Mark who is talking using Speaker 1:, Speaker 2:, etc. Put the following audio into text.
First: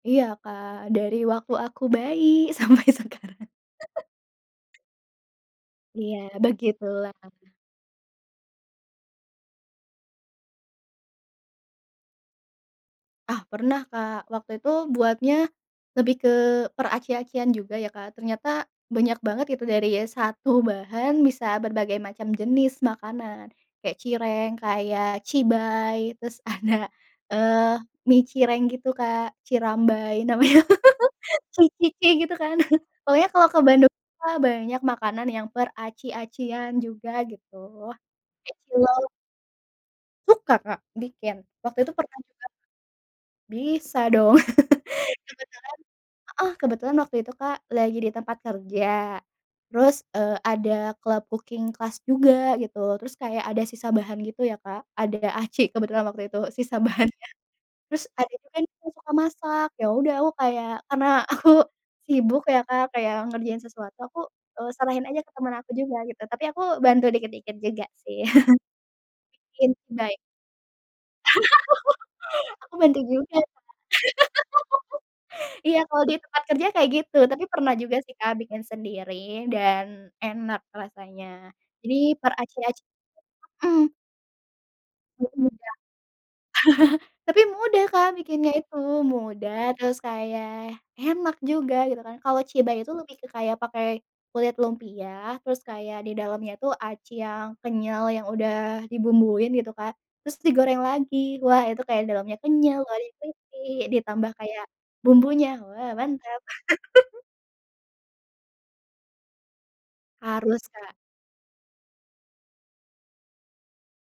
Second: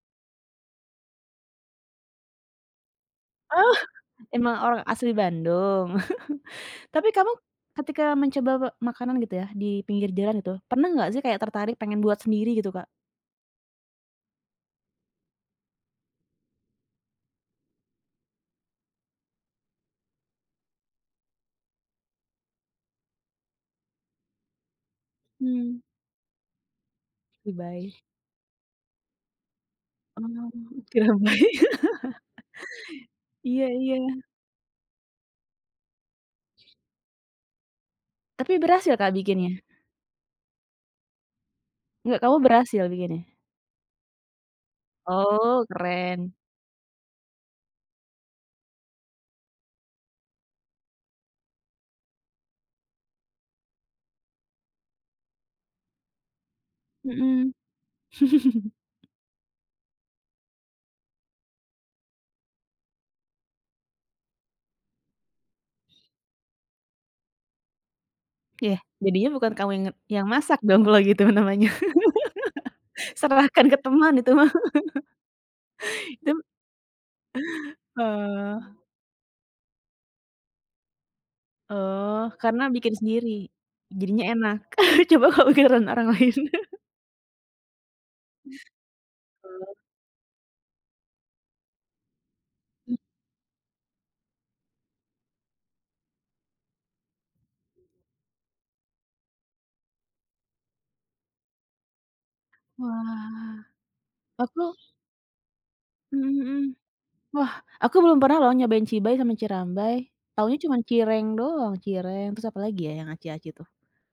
Speaker 1: Iya, Kak, dari waktu aku bayi sampai sekarang.
Speaker 2: Oh, emang orang asli Bandung?
Speaker 1: Iya,
Speaker 2: Tapi
Speaker 1: begitulah.
Speaker 2: kamu ketika mencoba me makanan gitu ya, di pinggir jalan itu, pernah nggak sih kayak tertarik pengen buat sendiri gitu, Kak?
Speaker 1: Ah, pernah, Kak, waktu itu buatnya, lebih ke peraci-acian juga ya, Kak, ternyata banyak banget itu dari 1 bahan bisa berbagai macam jenis makanan, kayak cireng, kayak
Speaker 2: Hmm.
Speaker 1: cibay terus ada, eee,
Speaker 2: Cibay.
Speaker 1: mie cireng gitu, Kak, cirambay
Speaker 2: Oh,
Speaker 1: namanya,
Speaker 2: cirambay.
Speaker 1: ci-ci-ci gitu kan. Pokoknya kalau ke
Speaker 2: Iya
Speaker 1: Bandung
Speaker 2: iya.
Speaker 1: [unintelligible] banyak makanan yang peraci-acian juga gitu. Kaya
Speaker 2: Tapi berhasil,
Speaker 1: cilok.
Speaker 2: Kak, bikinnya?
Speaker 1: Suka, Kak, bikin. Waktu itu
Speaker 2: Nggak,
Speaker 1: pernah
Speaker 2: kamu
Speaker 1: juga.
Speaker 2: berhasil bikinnya?
Speaker 1: Bisa dong. Kebetulan
Speaker 2: Oh, keren.
Speaker 1: heeh, kebetulan waktu itu, Kak, lagi di tempat kerja terus, eee, ada club cooking class juga gitu terus kayak ada sisa bahan gitu ya, Kak, ada aci kebetulan waktu itu sisa bahannya.
Speaker 2: Mhm.
Speaker 1: Terus ada temen aku juga suka masak, yaudah aku kayak karena aku sibuk ya, Kak, kayak ngerjain sesuatu aku, eee, serahin aja ke temen aku juga gitu, tapi aku bantu dikit-dikit juga sih.
Speaker 2: Iya, jadinya bukan
Speaker 1: Bikin
Speaker 2: kamu yang nge
Speaker 1: cibay.
Speaker 2: yang masak dong kalo gitu namanya.
Speaker 1: Aku bantuin juga, Kak.
Speaker 2: Serahkan ke teman itu mah.
Speaker 1: Iya, kalo di
Speaker 2: Dia m
Speaker 1: tempat kerja kayak gitu, tapi pernah juga sih, Kak, bikin
Speaker 2: Oh.
Speaker 1: sendiri, dan enak rasanya. Jadi
Speaker 2: Oh, karena
Speaker 1: peraci-acian
Speaker 2: bikin sendiri.
Speaker 1: mhm.
Speaker 2: Jadinya enak.
Speaker 1: [unintelligible]
Speaker 2: Coba kalo bikinan orang lain.
Speaker 1: .Tapi mudah, Kak, bikinnya itu, mudah
Speaker 2: Oh.
Speaker 1: terus kayak enak juga gitu kan. Kalau cibay itu
Speaker 2: Mmm.
Speaker 1: lebih ke kayak pakai kulit lumpia, terus kayak di dalamnya itu aci yang kenyal yang udah dibumbuin gitu, Kak, terus digoreng lagi. Wah, itu kayak dalemnya kenyal, luatnya
Speaker 2: Wah,
Speaker 1: crispy, ditambah
Speaker 2: aku
Speaker 1: kayak bumbunya, wah
Speaker 2: Mhm
Speaker 1: mantap.
Speaker 2: mhm. Wah, aku belum pernah loh nyobain cibay sama cirambay, taunya
Speaker 1: Harus,
Speaker 2: cuman
Speaker 1: Kak.
Speaker 2: cireng doang, cireng, terus apalagi ya, yang aci-aci tuh?